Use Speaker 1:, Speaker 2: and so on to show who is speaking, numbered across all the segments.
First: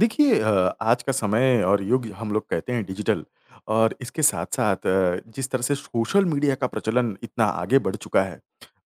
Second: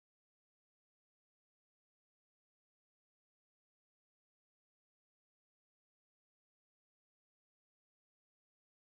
Speaker 1: देखिए आज का समय और युग हम लोग कहते हैं डिजिटल और इसके साथ-साथ जिस तरह से सोशल मीडिया का प्रचलन इतना आगे बढ़ चुका है,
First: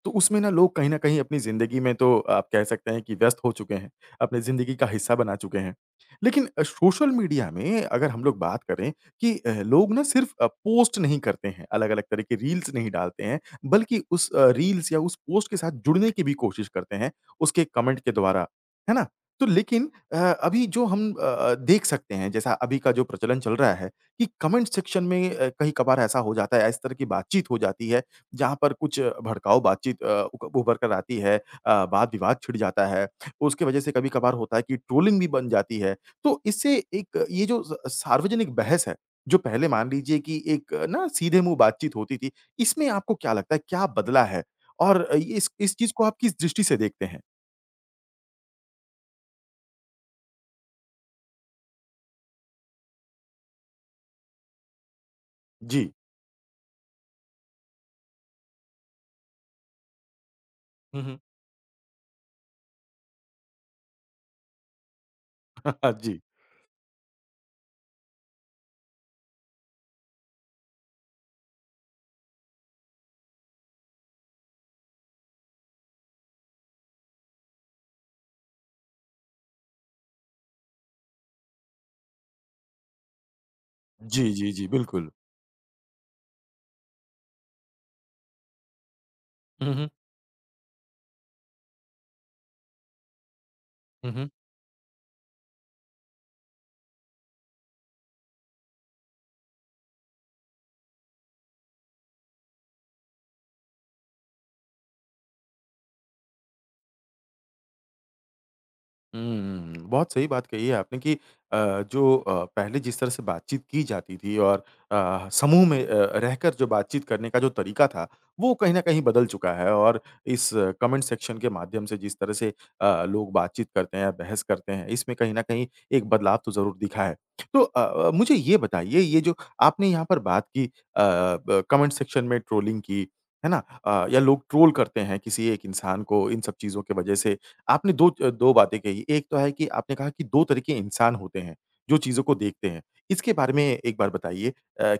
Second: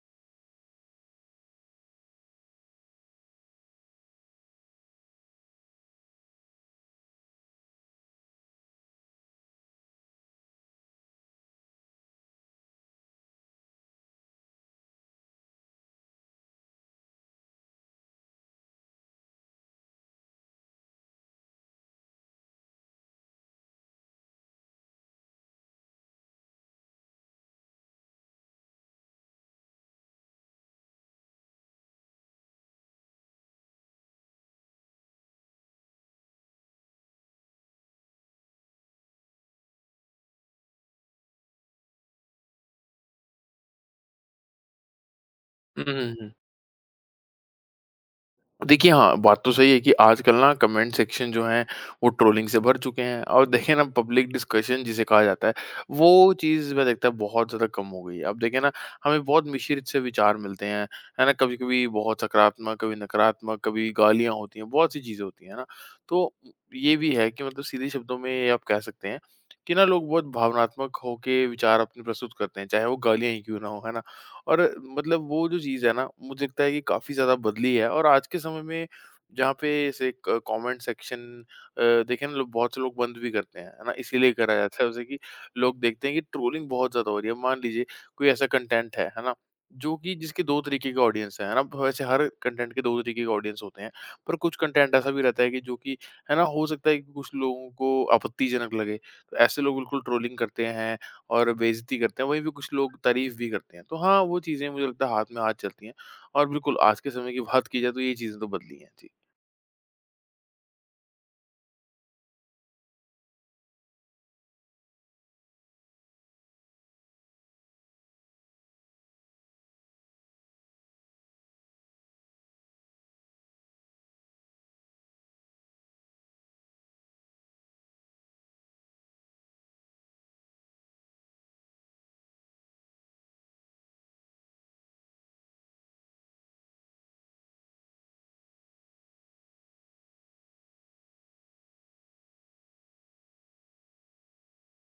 Speaker 1: तो उसमें ना लोग कहीं न कहीं अपनी ज़िंदगी में तो आप कह सकते हैं कि व्यस्त हो चुके हैं, अपनी ज़िंदगी का हिस्सा बना चुके हैं। लेकिन सोशल मीडिया में अगर हम लोग बात करें कि लोग ना सिर्फ़ पोस्ट नहीं करते हैं, अलग-अलग तरह के रील्स नहीं डालते हैं, बल्कि उस रील्स या उस पोस्ट के साथ जुड़ने की भी कोशिश करते हैं, उसके कमेंट के द्वारा, है ना? तो लेकिन अभी जो हम देख सकते हैं, जैसा अभी का जो प्रचलन चल रहा है कि कमेंट सेक्शन में कहीं-कभार ऐसा हो जाता है, इस तरह की बातचीत हो जाती है, जहाँ पर कुछ भड़काऊ बातचीत अ, उक उभर कर आती है। वाद-विवाद छिड़ जाता है, उसकी वजह से कभी-कभार होता है कि ट्रोलिंग भी बन जाती है। तो इससे एक ये जो स सार्वजनिक बहस है, जो पहले मान लीजिए कि एक ना सीधे मुँह बातचीत होती थी, इसमें आपको क्या लगता है, क्या बदला है? और ये- इस
Speaker 2: हुँ,
Speaker 1: चीज़ को
Speaker 2: हुँ,
Speaker 1: आप
Speaker 2: हुँ।
Speaker 1: किस दृष्टि से देखते हैं?
Speaker 2: देखिए, हाँ, बात तो सही है कि आजकल ना कमेंट सेक्शन जो हैं, वो ट्रोलिंग से भर चुके हैं। और देखिए ना, पब्लिक डिस्कशन जिसे कहा जाता है,
Speaker 1: जी।
Speaker 2: वो चीज़ मैं देखता है बहुत ज़्यादा कम हो गई है। अब देखिए ना, हमें बहुत मिश्रित से विचार मिलते हैं, है ना? कभी-कभी बहुत सकारात्मक, कभी नकारात्मक, कभी गालियाँ होती हैं, बहुत सी चीज़ें होती हैं, है ना?
Speaker 1: हुँ, हुँ। जी।
Speaker 2: तो ये भी है कि मतलब सीधे शब्दों में ये आप कह सकते हैं कि ना, लोग बहुत भावनात्मक होके विचार अपने प्रस्तुत करते हैं, चाहे वो गालियाँ ही क्यों ना हो, है ना? और मतलब वो जो चीज़ है ना, मुझे लगता है कि काफ़ी ज़्यादा बदली है। और आज के समय में जहाँ पे ऐसे क कमेंट सेक्शन अ, देखें ना, लोग, बहुत से लोग बंद भी करते हैं, है ना? इसीलिए
Speaker 1: जी, जी,
Speaker 2: करा
Speaker 1: जी,
Speaker 2: जाता है उसे
Speaker 1: बिल्कुल।
Speaker 2: कि लोग देखते हैं कि ट्रोलिंग बहुत ज़्यादा हो रही है। मान लीजिए कोई ऐसा कंटेंट है ना?
Speaker 1: हुँ, हुँ।
Speaker 2: जो कि जिसके 2 तरीके के ऑडियंस हैं, है ना? वैसे हर कंटेंट के 2 तरीके के ऑडियंस होते हैं,
Speaker 1: हुँ, हुँ।
Speaker 2: पर कुछ कंटेंट ऐसा भी रहता है कि जो कि, है ना, हो सकता है कि कुछ लोगों को आपत्तिजनक लगे। तो ऐसे लोग बिल्कुल ट्रोलिंग करते हैं और बेइज़्ज़ती करते हैं, वहीं पे कुछ लोग तारीफ़ भी करते हैं। तो हाँ, वो चीज़ें मुझे लगता है हाथ में हाथ चलती हैं। और बिल्कुल आज के समय की बात की जाए तो ये चीज़ें तो बदली हैं।
Speaker 1: हुँ, बहुत सही बात कही है आपने कि जो पहले जिस तरह से बातचीत की जाती थी और समूह में रहकर जो बातचीत करने का जो तरीका था, वो कहीं न कहीं बदल चुका है और इस कमेंट सेक्शन के माध्यम से जिस तरह से लोग बातचीत करते हैं, बहस करते हैं, इसमें कहीं न कहीं एक बदलाव तो ज़रूर दिखा है। तो मुझे ये बताइए, ये जो आपने यहाँ पर बात की अ, ब कमेंट सेक्शन में ट्रोलिंग की, है ना? या लोग ट्रोल करते हैं किसी एक इंसान को इन सब चीज़ों की वजह से आपने 2 2 बातें कही। एक तो है कि आपने कहा कि 2 तरह के इंसान होते हैं, जो चीज़ों को देखते हैं। इसके बारे में एक बार बताइए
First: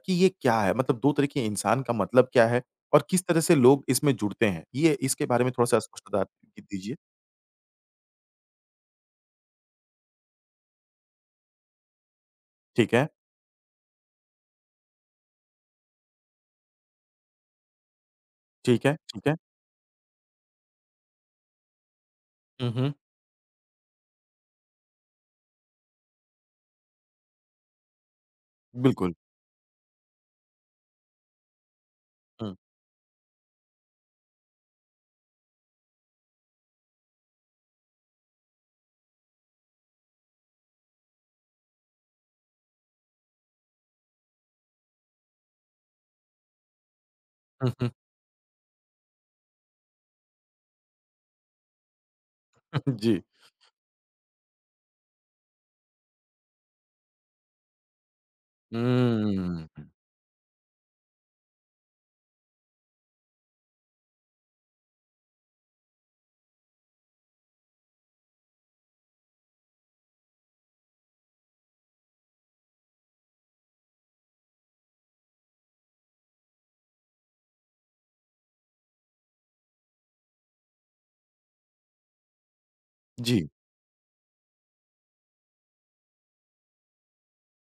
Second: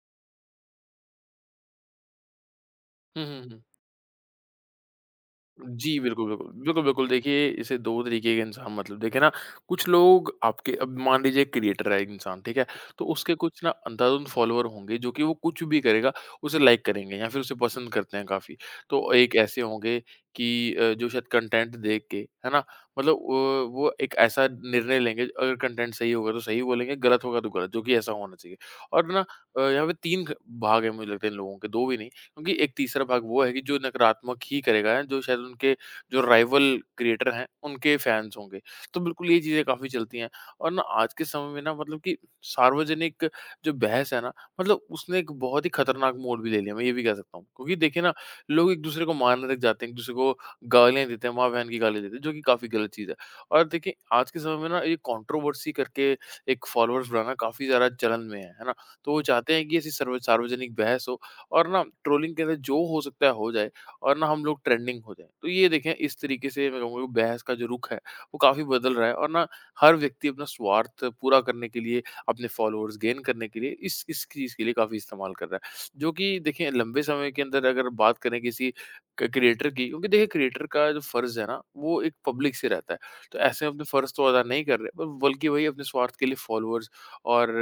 Speaker 1: कि ये क्या है? मतलब 2 तरह के इंसान का मतलब क्या है? और किस तरह से
Speaker 2: जी।
Speaker 1: लोग इसमें जुड़ते हैं? ये इसके बारे में थोड़ा-सा
Speaker 2: जी,
Speaker 1: स्पष्टता
Speaker 2: बिल्कुल, बिल्कुल।
Speaker 1: दी
Speaker 2: बिल्कुल,
Speaker 1: दीजिए।
Speaker 2: बिल्कुल, देखिए इसे 2 तरीके के इंसान मतलब, देखें ना, कुछ लोग आपके, अब मान लीजिए क्रिएटर है एक इंसान, ठीक है?
Speaker 1: ठीक
Speaker 2: तो
Speaker 1: है,
Speaker 2: उसके कुछ ना अंधाधुंध फॉलोवर होंगे जो कि वो कुछ भी करेगा, उसे लाइक करेंगे या फिर उसे पसंद करते हैं काफ़ी।
Speaker 1: ठीक है,
Speaker 2: तो
Speaker 1: ठीक
Speaker 2: एक
Speaker 1: है।
Speaker 2: ऐसे होंगे कि जो शायद कंटेंट देख के, है ना?
Speaker 1: हुँ, हुँ।
Speaker 2: मतलब वो एक ऐसा निर्णय लेंगे, अगर कंटेंट सही होगा तो सही बोलेंगे, गलत होगा तो गलत, जो कि ऐसा होना चाहिए। और
Speaker 1: बिल्कुल।
Speaker 2: ना, यहाँ पे 3 ग भाग हैं मुझे लगता है इन लोगों के, 2 भी नहीं। क्योंकि
Speaker 1: हुँ,
Speaker 2: एक तीसरा भाग वो है कि जो नकारात्मक ही करेगा, जो शायद उनके, जो राइवल क्रिएटर हैं, उनके फैन्स होंगे। तो बिल्कुल ये चीज़ें काफ़ी चलती हैं। और ना, आज के समय में ना, मतलब कि सार्वजनिक जो बहस है ना, मतलब उसने एक बहुत ही खतरनाक मोड़ भी ले लिया, मैं ये भी कह सकता हूँ।
Speaker 1: हुँ, हुँ,
Speaker 2: क्योंकि
Speaker 1: हुँ।
Speaker 2: देखिए ना, लोग एक-दूसरे को मारने तक जाते हैं, एक-दूसरे को गालियाँ देते हैं, माँ-बहन की गाली देते हैं, जो कि काफ़ी गलत चीज़ है।
Speaker 1: जी।
Speaker 2: और देखिए, आज के समय में ना, ये कंट्रोवर्सी करके एक फॉलोअर्स बढ़ाना काफ़ी ज़्यादा चलन में है ना? तो वो चाहते हैं
Speaker 1: हुँ।
Speaker 2: कि ऐसी सर्व सार्वजनिक बहस हो और ना, ट्रोलिंग के अंदर जो हो सकता है हो जाए और ना, हम लोग ट्रेंडिंग हो जाएँ। तो ये देखें, इस तरीके से मैं कहूँगा कि बहस का जो रुख है, वो काफ़ी बदल रहा है। और ना, हर व्यक्ति अपना स्वार्थ पूरा करने के लिए, अपने फॉलोअर्स गेन करने के लिए इस चीज़ के लिए काफ़ी इस्तेमाल कर रहा है। जो कि देखिए, लंबे समय के अंदर अगर बात करें किसी क क्रिएटर की, क्योंकि देखिए क्रिएटर का जो फ़र्ज़ है ना, वो एक पब्लिक से रहता है। तो
Speaker 1: जी।
Speaker 2: ऐसे में अपने फ़र्ज़ तो अदा नहीं कर रहे, ब बल्कि वही अपने स्वार्थ के लिए फॉलोअर्स और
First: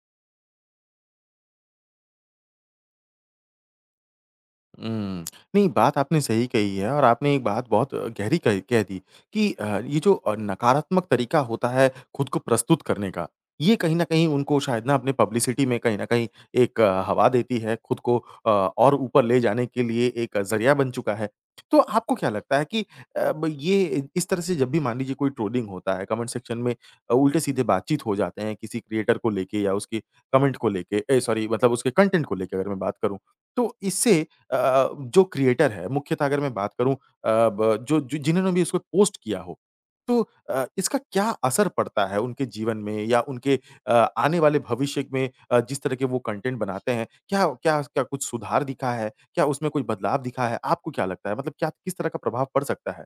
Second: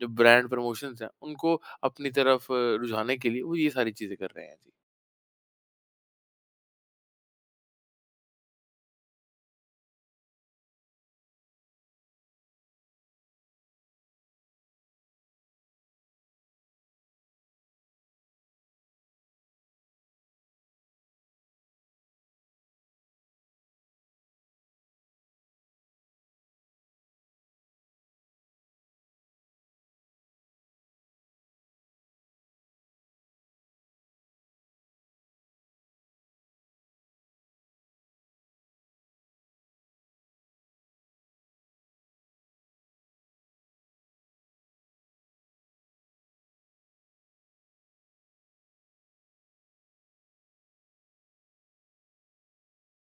Speaker 2: जो ब्रांड प्रमोशंस हैं, उनको अपनी तरफ रुझाने के लिए वो ये सारी चीज़ें कर रहे हैं। जी।
Speaker 1: हुँ। नहीं, बात आपने सही कही है और आपने एक बात बहुत गहरी कही कह दी कि ये जो नकारात्मक तरीका होता है खुद को प्रस्तुत करने का, ये कहीं न कहीं उनको शायद ना अपने पब्लिसिटी में कहीं न कहीं एक हवा देती है, खुद को और ऊपर ले जाने के लिए एक ज़रिया बन चुका है। तो आपको क्या लगता है कि अ, ब ये इस तरह से जब भी मान लीजिए कोई ट्रोलिंग होता है, कमेंट सेक्शन में उल्टे-सीधे बातचीत हो जाते हैं किसी क्रिएटर को लेके या उसके कमेंट को लेके ए सॉरी मतलब उसके कंटेंट को लेके अगर मैं बात करूँ, तो इससे अ अ, जो क्रिएटर है, मुख्यतः अगर मैं बात करूँ अ, ब जो जो जिन्होंने भी इसको पोस्ट किया हो, तो इसका क्या असर पड़ता है उनके जीवन में या उनके अ, आने वाले भविष्य में जिस तरह के वो कंटेंट बनाते हैं, क्या क्या क्या कुछ सुधार दिखा है? क्या उसमें कोई बदलाव दिखा है? आपको क्या लगता है? मतलब क्या किस तरह का प्रभाव पड़ सकता है?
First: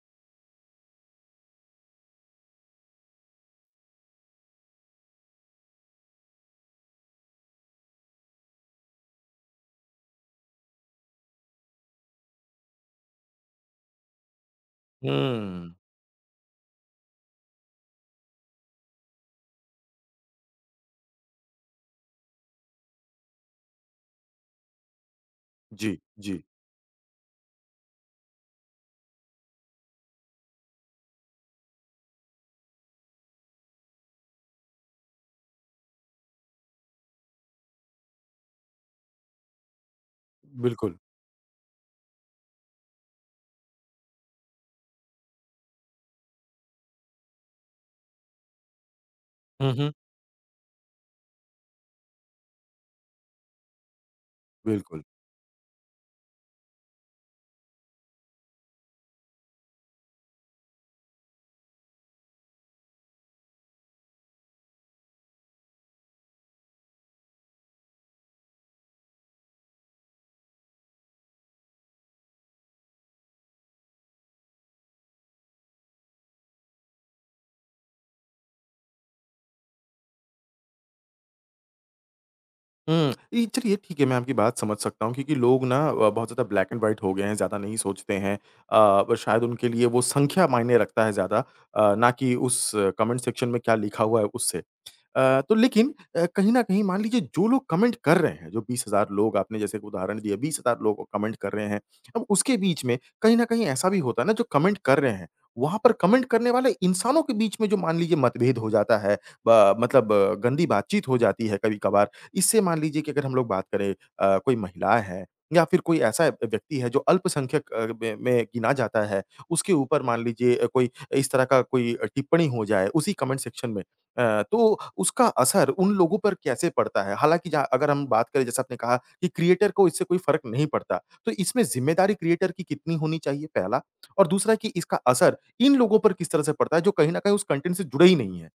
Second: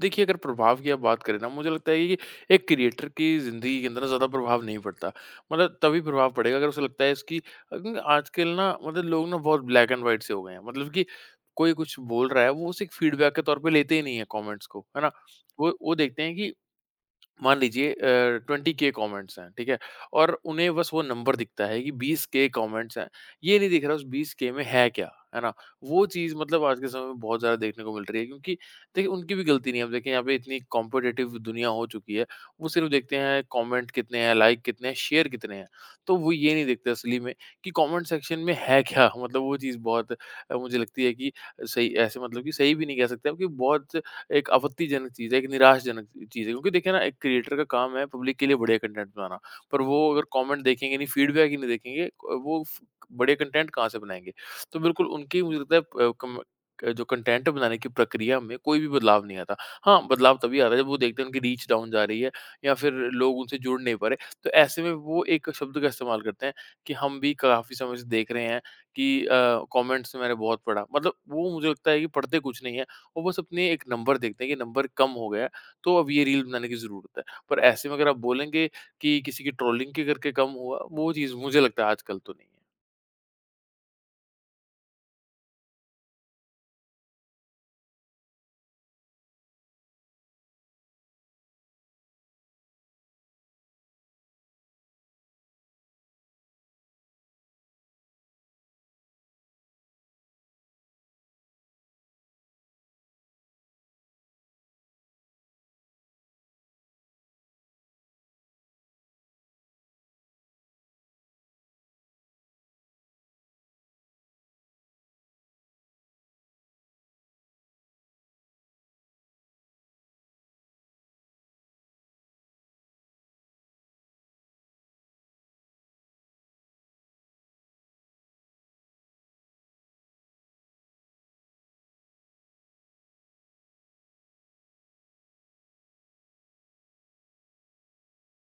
Speaker 2: देखिए, अगर प्रभाव की आप बात करें ना, मुझे लगता है कि एक क्रिएटर की ज़िंदगी के अंदर ना, ज़्यादा प्रभाव नहीं पड़ता। मतलब तभी प्रभाव पड़ेगा अगर उसे लगता है इसकी अ, आजकल ना, मतलब लोग ना बहुत ब्लैक एंड व्हाइट से हो गए हैं। मतलब कि कोई कुछ बोल रहा है, वो उसे एक फीडबैक के तौर पे लेते ही नहीं है कमेंट्स को, है ना?
Speaker 1: हुँ।
Speaker 2: वो देखते हैं कि, मान लीजिए 20 के कमेंट्स हैं, ठीक है, और उन्हें बस वो नंबर दिखता है कि 20 के कमेंट्स हैं, ये नहीं दिख रहा उस 20 के में है क्या, है ना।
Speaker 1: जी,
Speaker 2: वो चीज़
Speaker 1: जी।
Speaker 2: मतलब आज के समय में बहुत ज़्यादा देखने को मिल रही है, क्योंकि देखिए उनकी भी गलती नहीं है। अब देखें, यहाँ पे इतनी कॉम्पिटेटिव दुनिया हो चुकी है, वो सिर्फ देखते हैं कमेंट कितने हैं, लाइक कितने हैं, शेयर कितने हैं। तो वो ये नहीं देखते असली में कि कमेंट सेक्शन में है क्या। मतलब वो चीज़ बहुत, मुझे
Speaker 1: बिल्कुल।
Speaker 2: लगती है कि, सही ऐसे मतलब कि सही भी नहीं कह सकते आप कि, बहुत एक आपत्तिजनक चीज़ है, एक निराशजनक चीज़ है। क्योंकि देखिए ना, एक क्रिएटर का काम है पब्लिक के लिए बढ़िया कंटेंट बनाना।
Speaker 1: हुँ,
Speaker 2: पर
Speaker 1: हुँ।
Speaker 2: वो अगर कमेंट देखेंगे नहीं, फीडबैक ही नहीं देखेंगे, वो फ बढ़िया कंटेंट कहाँ से बनाएँगे? तो
Speaker 1: बिल्कुल।
Speaker 2: बिल्कुल उनकी, मुझे लगता है प कम क जो कंटेंट बनाने की प्रक्रिया में, कोई भी बदलाव नहीं आता। हाँ, बदलाव तभी आता है जब वो देखते हैं उनकी रीच डाउन जा रही है या फिर लोग उनसे जुड़ नहीं पा रहे। तो ऐसे में वो एक शब्द का इस्तेमाल करते हैं कि हम भी काफ़ी समय से देख रहे हैं कि कमेंट्स में मैंने बहुत पढ़ा। मतलब वो मुझे लगता है कि पढ़ते कुछ नहीं है, वो बस अपने एक नंबर देखते हैं कि नंबर कम हो गया है, तो अब ये रील बनाने की ज़रूरत है। पर ऐसे में अगर आप बोलेंगे कि किसी की ट्रोलिंग के करके कम हुआ, वो चीज़ मुझे लगता है आजकल तो नहीं है।
Speaker 1: हुँ। ये चलिए ठीक है, मैं आपकी बात समझ सकता हूँ क्योंकि लोग ना बहुत ज़्यादा ब्लैक एंड व्हाइट हो गए हैं, ज़्यादा नहीं सोचते हैं। अ, ब शायद उनके लिए वो संख्या मायने रखता है ज़्यादा, ना कि उस कमेंट सेक्शन में क्या लिखा हुआ है उससे। तो लेकिन कहीं न कहीं मान लीजिए जो लोग कमेंट कर रहे हैं, जो 20,000 लोग आपने जैसे एक उदाहरण दिया 20,000 लोग कमेंट कर रहे हैं। अब उसके बीच में कहीं न कहीं ऐसा भी होता है ना जो कमेंट कर रहे हैं, वहाँ पर कमेंट करने वाले इंसानों के बीच में जो मान लीजिए मतभेद हो जाता है ब मतलब गंदी बातचीत हो जाती है कभी-कभार। इससे मान लीजिए कि अगर हम लोग बात करें कोई महिला है या फिर कोई ऐसा व्यक्ति है जो अल्पसंख्यक में गिना जाता है, उसके ऊपर मान लीजिए कोई इस तरह का कोई टिप्पणी हो जाए उसी कमेंट सेक्शन में। तो उसका असर उन लोगों पर कैसे पड़ता है? हालाँकि जहाँ अगर हम बात करें जैसे आपने कहा कि क्रिएटर को इससे कोई फ़र्क नहीं पड़ता, तो इसमें ज़िम्मेदारी क्रिएटर की कितनी होनी चाहिए पहला? और दूसरा कि इसका असर इन लोगों पर किस तरह से पड़ता है जो कहीं न कहीं उस कंटेंट से जुड़े ही नहीं हैं?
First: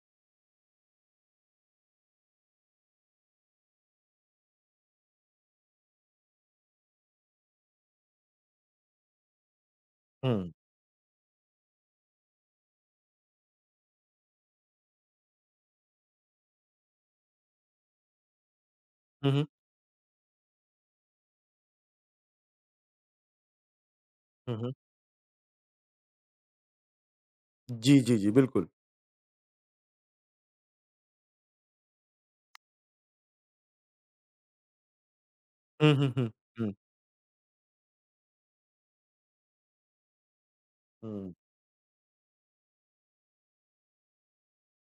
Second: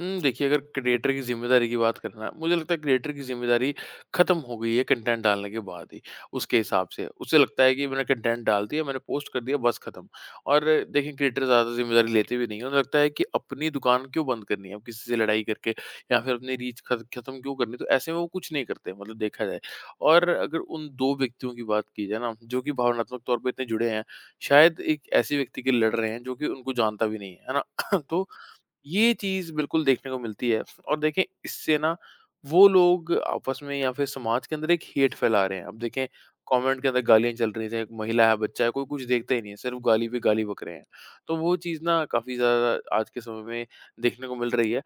Speaker 2: हुँ। देखिए, अगर क्रिएटर की ज़िम्मेदारी की बात करें ना, मुझे लगता है क्रिएटर की ज़िम्मेदारी ख़त्म हो गई है कंटेंट डालने के बाद ही, उसके हिसाब से। उसे लगता है कि मैंने कंटेंट डाल दिया, मैंने पोस्ट कर दिया, बस ख़त्म।
Speaker 1: हुँ।
Speaker 2: और देखिए, क्रिएटर ज़्यादा ज़िम्मेदारी लेते भी नहीं हैं, उन्हें लगता है कि अपनी दुकान क्यों बंद करनी है अब किसी से लड़ाई करके, या फिर अपनी रीच ख़त्म क्यों करनी है, तो ऐसे में वो कुछ नहीं करते मतलब,
Speaker 1: हुँ,
Speaker 2: देखा
Speaker 1: हुँ।
Speaker 2: जाए। और अगर उन 2 व्यक्तियों की बात की जाए ना, जो कि भावनात्मक तौर पे इतने जुड़े हैं,
Speaker 1: हुँ, हुँ।
Speaker 2: शायद एक ऐसे व्यक्ति के लिए लड़ रहे हैं जो कि उनको जानता भी नहीं है, है ना?
Speaker 1: जी, जी,
Speaker 2: तो
Speaker 1: जी, बिल्कुल।
Speaker 2: ये चीज़ बिल्कुल देखने को मिलती है। और देखें, इससे ना, वो लोग आपस में या फिर समाज के अंदर एक हेट फैला रहे हैं। अब
Speaker 1: हुँ,
Speaker 2: देखें,
Speaker 1: हुँ, हुँ।
Speaker 2: कमेंट के अंदर गालियाँ चल रही हैं, एक महिला है, बच्चा है, कोई कुछ देखता ही नहीं है, सिर्फ गाली पे गाली बक रहे हैं।
Speaker 1: हुँ,
Speaker 2: तो वो चीज़ ना काफ़ी ज़्यादा आज के समय में देखने को मिल रही है।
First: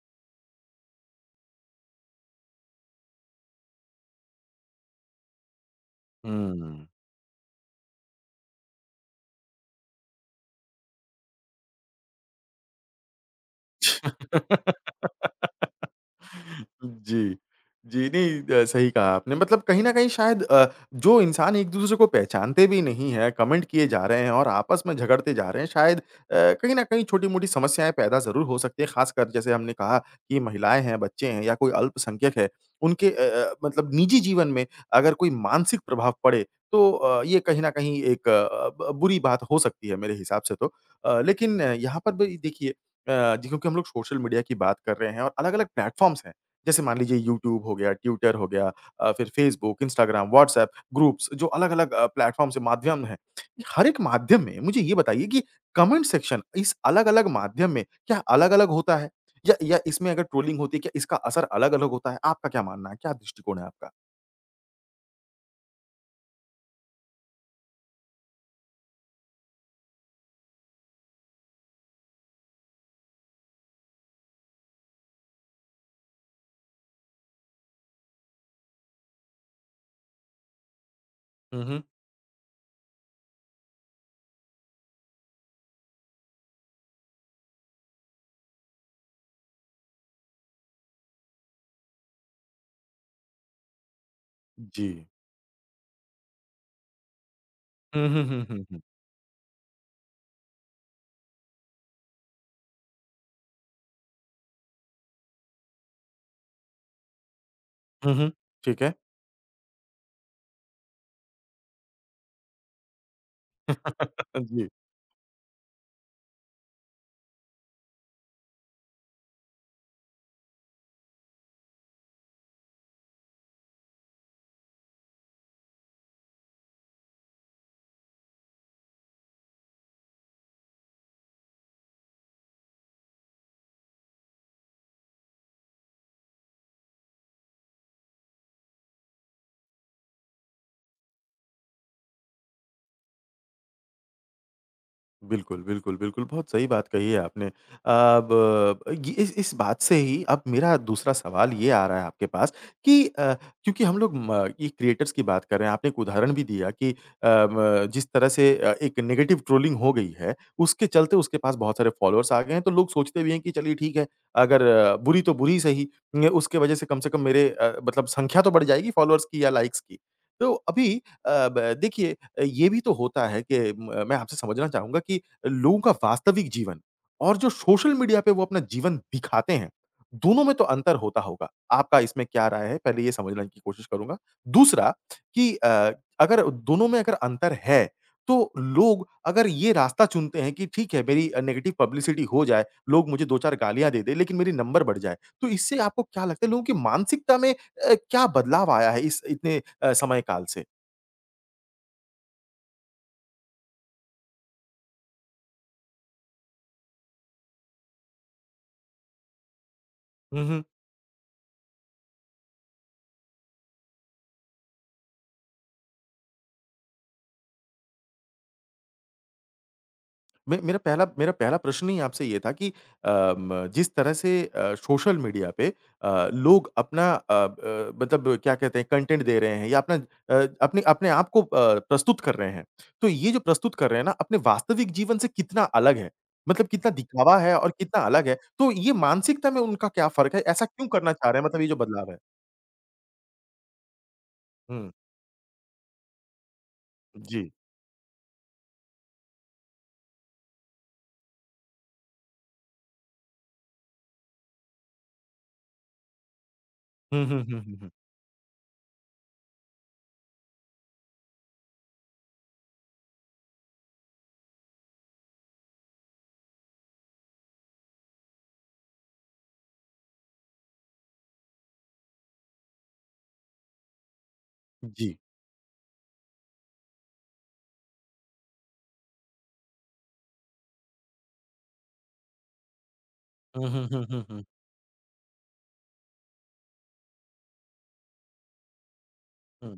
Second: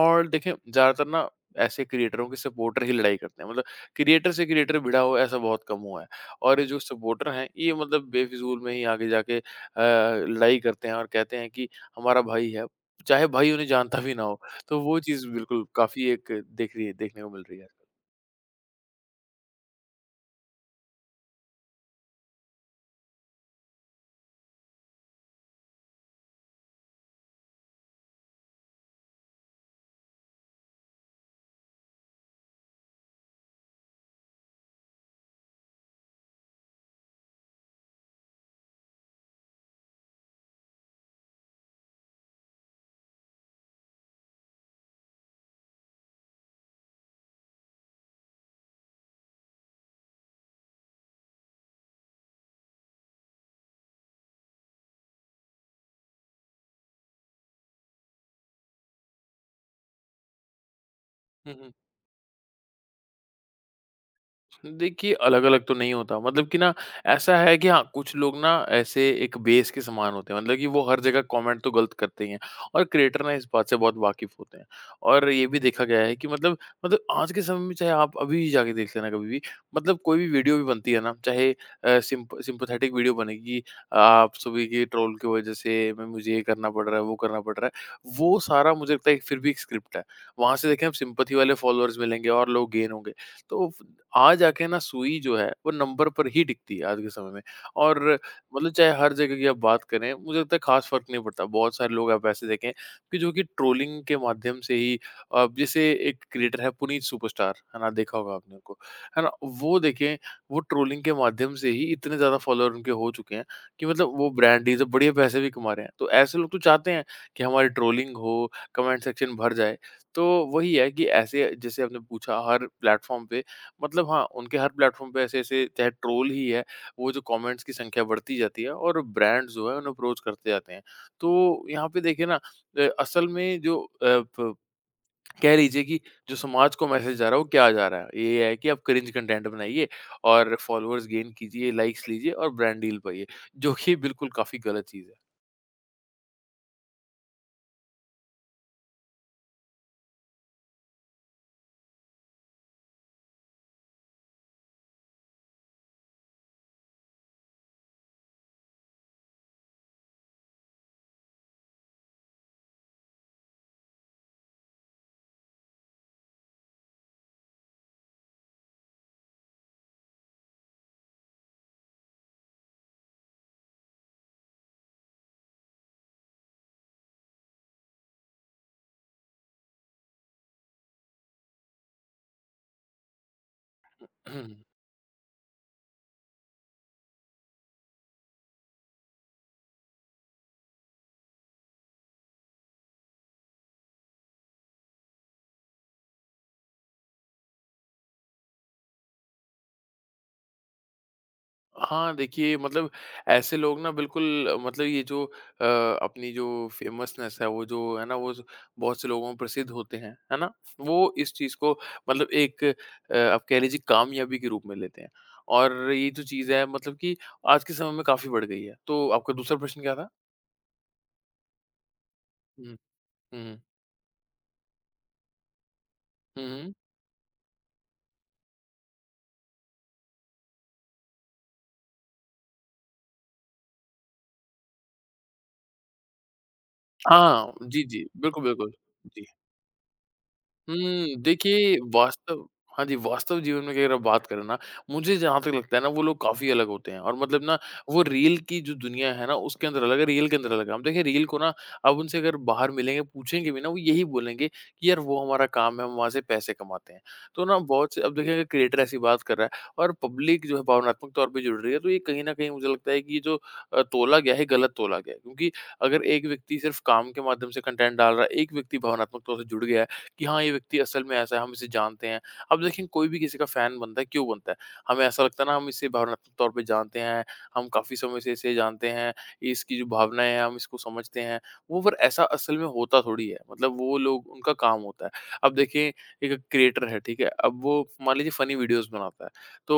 Speaker 2: और देखें, ज़्यादातर ना, ऐसे क्रिएटरों के सपोर्टर ही लड़ाई करते हैं। मतलब क्रिएटर से क्रिएटर भिड़ा हो ऐसा बहुत कम हुआ है।
Speaker 1: हुँ,
Speaker 2: और ये जो
Speaker 1: हुँ।
Speaker 2: सपोर्टर हैं, ये मतलब बेफिज़ूल में ही आगे जाके लड़ाई करते हैं और कहते हैं कि हमारा भाई है, चाहे भाई उन्हें जानता भी ना हो। तो वो चीज़ बिल्कुल काफ़ी एक देख रही है देखने को
Speaker 1: जी।
Speaker 2: मिल रही है।
Speaker 1: जी, नहीं सही कहा आपने। मतलब कहीं न कहीं शायद जो इंसान एक-दूसरे को पहचानते भी नहीं हैं, कमेंट किए जा रहे हैं और आपस में झगड़ते जा रहे हैं, शायद कहीं न कहीं छोटी-मोटी समस्याएँ पैदा ज़रूर हो सकती हैं। ख़ासकर जैसे हमने कहा कि महिलाएँ हैं, बच्चे हैं या कोई अल्पसंख्यक है, उनके मतलब निजी जीवन में अगर कोई मानसिक प्रभाव पड़े, तो ये कहीं न कहीं एक अ, ब बुरी बात हो सकती है मेरे हिसाब से तो। लेकिन यहाँ पर भी देखिए जी क्योंकि हम लोग सोशल मीडिया की बात कर रहे हैं और अलग-अलग प्लेटफ़ॉर्म्स हैं। जैसे मान लीजिए यूट्यूब हो गया, ट्विटर हो गया, फिर फेसबुक, इंस्टाग्राम, व्हाट्सऐप ग्रुप्स जो अलग-अलग प्लेटफ़ॉर्म से माध्यम हैं। हर एक माध्यम में मुझे ये बताइए कि कमेंट सेक्शन इस अलग-अलग माध्यम में क्या अलग-अलग होता है? या इसमें अगर ट्रोलिंग होती है क्या इसका असर
Speaker 2: हुँ, हुँ।
Speaker 1: अलग-अलग होता है? आपका क्या मानना है? क्या दृष्टिकोण है आपका?
Speaker 2: देखिए, अलग-अलग तो नहीं होता, मतलब कि ना, ऐसा है कि हाँ, कुछ लोग ना, ऐसे एक बेस के समान होते हैं, मतलब कि वो हर जगह कमेंट तो गलत करते ही हैं और क्रिएटर ना इस बात से बहुत वाकिफ़ होते हैं। और ये भी देखा गया है कि मतलब, आज के समय में चाहे आप अभी जाके देख लेना कभी भी, मतलब कोई भी वीडियो भी बनती है ना, चाहे
Speaker 1: हुँ, हुँ।
Speaker 2: सिम्पैथेटिक वीडियो बनेगी, आप सभी के ट्रोल की वज़ह से मैं मुझे ये करना पड़ रहा है, वो करना पड़ रहा है, वो सारा मुझे लगता है कि फिर भी एक स्क्रिप्ट है। वहाँ से देखें, आप सिम्पैथी वाले फ़ॉलोअर्स मिलेंगे और लोग गेन होंगे। तो आ जाके ना,
Speaker 1: जी।
Speaker 2: सुई जो है वो नंबर पर ही दिखती है आज के समय में। और
Speaker 1: हुँ, हुँ, हुँ, हुँ,
Speaker 2: मतलब,
Speaker 1: हुँ।
Speaker 2: चाहे हर जगह की आप बात करें, मुझे लगता है खास फर्क नहीं पड़ता। बहुत सारे लोग आप ऐसे देखें कि जो कि ट्रोलिंग के माध्यम से ही, अब जैसे एक क्रिएटर है पुनीत सुपरस्टार, है ना,
Speaker 1: हुँ,
Speaker 2: देखा
Speaker 1: हुँ।
Speaker 2: होगा आपने उनको,
Speaker 1: ठीक है।
Speaker 2: है ना? वो देखें, वो ट्रोलिंग के माध्यम से ही इतने ज़्यादा फॉलोअर उनके हो चुके हैं कि मतलब वो ब्रांड
Speaker 1: जी।
Speaker 2: डील से बढ़िया पैसे भी कमा रहे हैं। तो ऐसे लोग तो चाहते हैं कि हमारी ट्रोलिंग हो, कमेंट सेक्शन भर जाए। तो वही है कि ऐसे, जैसे आपने पूछा हर प्लेटफॉर्म पे, मतलब हाँ, उनके हर प्लेटफ़ॉर्म पे ऐसे-ऐसे चाहे ट्रोल ही है, वो जो कमेंट्स की संख्या बढ़ती जाती है और ब्रांड्स जो हैं उन्हें अप्रोच करते जाते हैं। तो यहाँ पे देखिए ना, असल में जो, प कह लीजिए कि जो समाज को मैसेज जा रहा है वो क्या जा रहा है? ये है कि आप क्रिंज कंटेंट बनाइए और फॉलोअर्स गेन कीजिए, लाइक्स लीजिए और ब्रांड डील पाइए, जो कि बिल्कुल काफ़ी गलत चीज़
Speaker 1: बिल्कुल, बिल्कुल, बिल्कुल। बहुत सही बात कही है आपने। अब ये इस बात से ही अब मेरा दूसरा सवाल ये आ रहा है आपके पास कि क्योंकि हम लोग म ये क्रिएटर्स की बात कर रहे हैं, आपने एक उदाहरण भी दिया कि अ, म जिस तरह से एक नेगेटिव ट्रोलिंग हो गई है, उसके चलते उसके पास बहुत सारे फ़ॉलोअर्स आ गए हैं, तो लोग सोचते भी हैं कि चलिए ठीक है, अगर बुरी तो बुरी सही, न उसके वजह से कम मेरे मतलब संख्या तो बढ़ जाएगी फ़ॉलोअर्स की या लाइक्स की। तो अभी अ, ब देखिए ये भी तो होता है कि म मैं आपसे समझना चाहूँगा कि लोगों का वास्तविक जीवन और जो सोशल मीडिया पे वो अपना जीवन दिखाते हैं, दोनों में तो अंतर होता होगा। आपका इसमें क्या राय है? पहले ये समझने की कोशिश करूँगा।
Speaker 2: है।
Speaker 1: दूसरा कि अगर दोनों में अगर अंतर है, तो लोग अगर ये रास्ता चुनते हैं कि ठीक है मेरी नेगेटिव पब्लिसिटी हो जाए, लोग मुझे 2-4 गालियाँ दे दें लेकिन मेरी नंबर बढ़ जाए। तो इससे आपको क्या लगता है लोगों की मानसिकता में क्या बदलाव आया है इस इतने समय काल से?
Speaker 2: हाँ, देखिए मतलब ऐसे लोग ना बिल्कुल मतलब ये जो अ, अपनी जो फेमसनेस है वो जो है ना वो जो बहुत से लोगों में प्रसिद्ध होते हैं, है ना? वो इस चीज़ को मतलब आप कह लीजिए कामयाबी के रूप में लेते हैं। और ये जो चीज़ है मतलब कि आज के समय में काफ़ी बढ़ गई है। तो आपका दूसरा प्रश्न क्या था?
Speaker 1: मे मेरा पहला प्रश्न ही आपसे ये था कि
Speaker 2: हुँ, हुँ,
Speaker 1: जिस तरह से सोशल मीडिया पे
Speaker 2: हुँ,
Speaker 1: लोग
Speaker 2: हुँ।
Speaker 1: अपना मतलब क्या कहते हैं कंटेंट दे रहे हैं या अपना अपने अपने आप को प्रस्तुत कर रहे हैं। तो ये जो प्रस्तुत कर रहे हैं ना अपने वास्तविक जीवन से कितना अलग है? मतलब कितना दिखावा
Speaker 2: हाँ,
Speaker 1: है और
Speaker 2: जी, जी।
Speaker 1: कितना अलग है?
Speaker 2: बिल्कुल,
Speaker 1: तो
Speaker 2: बिल्कुल।
Speaker 1: ये
Speaker 2: जी।
Speaker 1: मानसिकता में उनका क्या फ़र्क है? ऐसा क्यों करना
Speaker 2: हुँ,
Speaker 1: चाह रहे हैं? मतलब ये
Speaker 2: देखिए
Speaker 1: जो बदलाव है?
Speaker 2: वास्तव हाँ जी, वास्तव जीवन में की अगर आप बात करें ना,
Speaker 1: हुँ,
Speaker 2: मुझे जहाँ तक लगता है ना वो लोग काफ़ी अलग होते हैं और मतलब
Speaker 1: जी।
Speaker 2: ना वो रील की जो दुनिया है ना उसके अंदर अलग है, रियल के अंदर अलग है। हम देखिए रील को ना आप उनसे अगर बाहर मिलेंगे, पूछेंगे भी ना वो यही बोलेंगे कि यार वो हमारा काम है, हम वहाँ से पैसे कमाते हैं।
Speaker 1: हुँ, हुँ,
Speaker 2: तो ना
Speaker 1: हुँ, हुँ, हुँ।
Speaker 2: बहुत से अब देखिए अगर क्रिएटर ऐसी बात कर रहा है और पब्लिक जो है भावनात्मक तौर पे जुड़ रही है, तो ये कहीं न कहीं मुझे लगता है कि ये जो तोला गया है, गलत तोला गया है। क्योंकि अगर एक व्यक्ति सिर्फ़ काम के माध्यम से कंटेंट डाल रहा है, एक व्यक्ति भावनात्मक तौर से जुड़ गया है, कि हाँ, ये व्यक्ति असल में ऐसा है, हम इसे जानते हैं। अब देखिए कोई भी किसी का फ़ैन बनता है, क्यों बनता है? हमें
Speaker 1: जी।
Speaker 2: ऐसा लगता है ना हम इसे भावनात्मक तौर पे जानते हैं, हम काफ़ी समय से इसे जानते हैं, इसकी जो भावनाएँ हैं हम इसको समझते हैं। वो पर ऐसा असल में होता थोड़ी है,
Speaker 1: हुँ,
Speaker 2: मतलब
Speaker 1: हुँ,
Speaker 2: वो
Speaker 1: हुँ, हुँ,
Speaker 2: लोग
Speaker 1: हुँ।
Speaker 2: उनका काम होता है। अब देखिए एक क्रिएटर है, ठीक है? अब वो मान लीजिए फ़नी वीडियोज़ बनाता है, तो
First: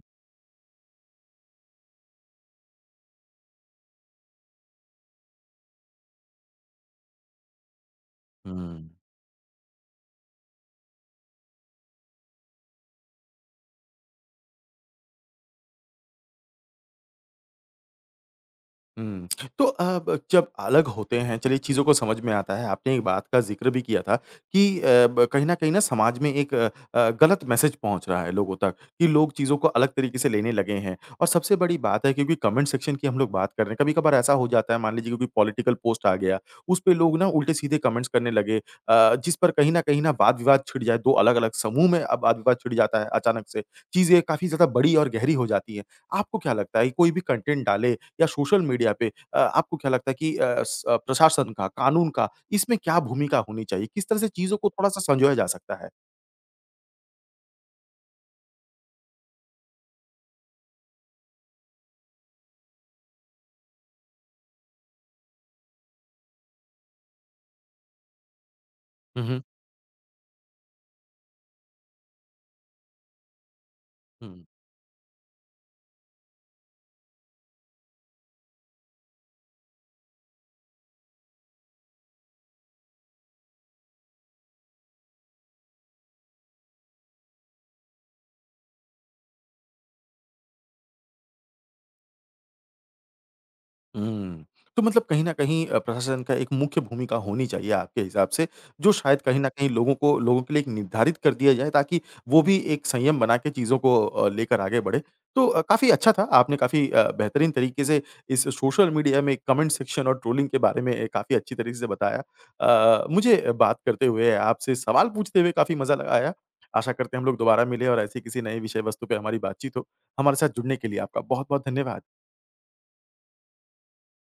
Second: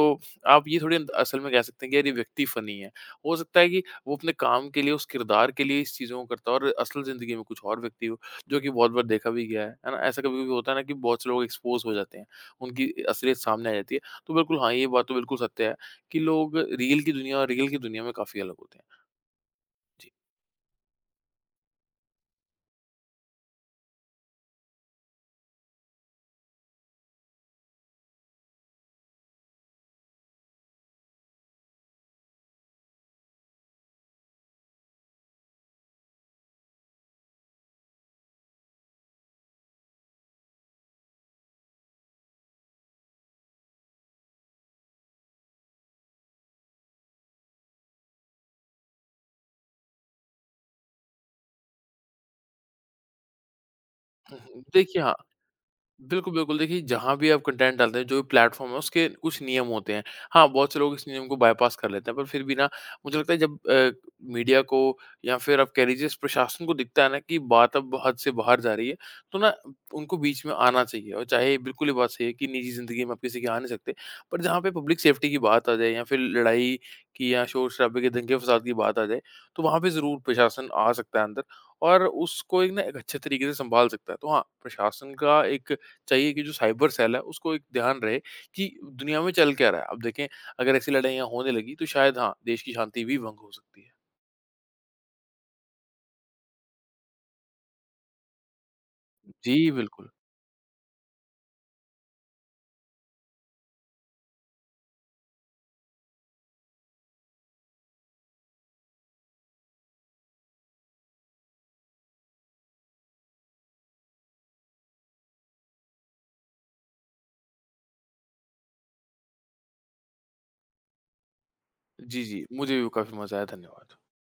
Speaker 2: आप ये थोड़ी असल में कह सकते हैं कि यार ये व्यक्ति फ़नी है। हो सकता है कि वो अपने काम के लिए, उस किरदार के लिए इस चीज़ों को करता है और असल ज़िंदगी में कुछ और व्यक्ति हो। जो कि
Speaker 1: हुँ।
Speaker 2: बहुत बार देखा भी गया है ना? ऐसा कभी-कभी होता है ना कि बहुत से लोग एक्सपोज़ हो जाते हैं, उनकी असलियत सामने आ जाती है। तो बिल्कुल हाँ, ये बात तो बिल्कुल सत्य है कि लोग रील की दुनिया और रियल की दुनिया में काफ़ी अलग होते हैं।
Speaker 1: हुँ। तो अब
Speaker 2: जी।
Speaker 1: जब अलग होते हैं, चलिए चीज़ों को समझ में आता है। आपने एक बात का ज़िक्र भी किया था कि अ, ब कहीं न कहीं ना समाज में एक गलत मैसेज पहुँच रहा है लोगों तक कि लोग चीज़ों को अलग तरीके से लेने लगे हैं। और सबसे बड़ी बात है क्योंकि कमेंट सेक्शन की हम लोग बात कर रहे हैं, कभी-कभार ऐसा हो जाता है मान लीजिए कोई पॉलिटिकल पोस्ट आ गया, उस पे लोग ना उल्टे-सीधे कमेंट्स करने लगे जिस पर कहीं न कहीं ना वाद-विवाद छिड़ जाए। 2 अलग-अलग समूह में अब वाद-विवाद छिड़ जाता है अचानक से। चीज़ें काफ़ी ज़्यादा बड़ी और गहरी हो जाती हैं। आपको क्या लगता है कोई भी कंटेंट डाले या सोशल मीडिया पे आपको क्या लगता है कि प्रशासन का, कानून का इसमें क्या भूमिका होनी चाहिए? किस तरह से
Speaker 2: हुँ,
Speaker 1: चीज़ों
Speaker 2: हुँ।
Speaker 1: को थोड़ा-सा
Speaker 2: देखिए, हाँ
Speaker 1: संजोया जा सकता है?
Speaker 2: बिल्कुल, बिल्कुल। देखिए, जहाँ भी आप कंटेंट डालते हैं, जो भी प्लेटफ़ॉर्म है, उसके कुछ नियम होते हैं। हाँ, बहुत से लोग इस नियम को बायपास कर लेते हैं, पर फिर भी ना, मुझे लगता है जब मीडिया को या फिर आप कह लीजिए इस प्रशासन को दिखता है ना कि बात अब हद से बाहर जा रही है,
Speaker 1: हुँ,
Speaker 2: तो
Speaker 1: हुँ।
Speaker 2: ना उनको बीच में आना चाहिए और चाहे बिल्कुल ये बात सही है कि निजी ज़िंदगी में आप किसी की आ नहीं सकते, पर
Speaker 1: हुँ।
Speaker 2: जहाँ पे पब्लिक सेफ्टी की बात आ जाए या फिर लड़ाई की या शोर-शराबे के, दंगे-फ़साद की बात आ जाए, तो वहाँ पे ज़रूर प्रशासन आ सकता है अंदर और उसको एक ना एक अच्छे तरीके से सँभाल सकता है। तो हाँ, प्रशासन का एक चाहिए कि जो साइबर सेल है उसको एक ध्यान रहे कि दुनिया में चल क्या रहा है। अब देखें अगर ऐसी लड़ाइयाँ होने लगी तो शायद हाँ, देश की शांति भी भंग हो सकती है।
Speaker 1: हुँ। तो मतलब कहीं न कहीं प्रशासन का एक मुख्य भूमिका होनी चाहिए आपके हिसाब से, जो शायद कहीं न
Speaker 2: जी,
Speaker 1: कहीं लोगों
Speaker 2: बिल्कुल।
Speaker 1: को लोगों के लिए एक निर्धारित कर दिया जाए ताकि वो भी एक संयम बना के चीज़ों को लेकर आगे बढ़े। तो काफ़ी अच्छा था, आपने काफ़ी बेहतरीन तरीके से इस सोशल मीडिया में कमेंट सेक्शन और ट्रोलिंग के बारे में काफ़ी अच्छी तरीके से बताया। मुझे बात करते हुए, आपसे सवाल पूछते हुए काफ़ी मज़ा लग आया। आशा करते हैं हम लोग दोबारा मिलें और ऐसे किसी नए विषय वस्तु पे हमारी बातचीत हो। हमारे साथ जुड़ने के लिए आपका बहुत-बहुत धन्यवाद।
Speaker 2: जी, जी। मुझे भी काफ़ी मज़ा आया। धन्यवाद।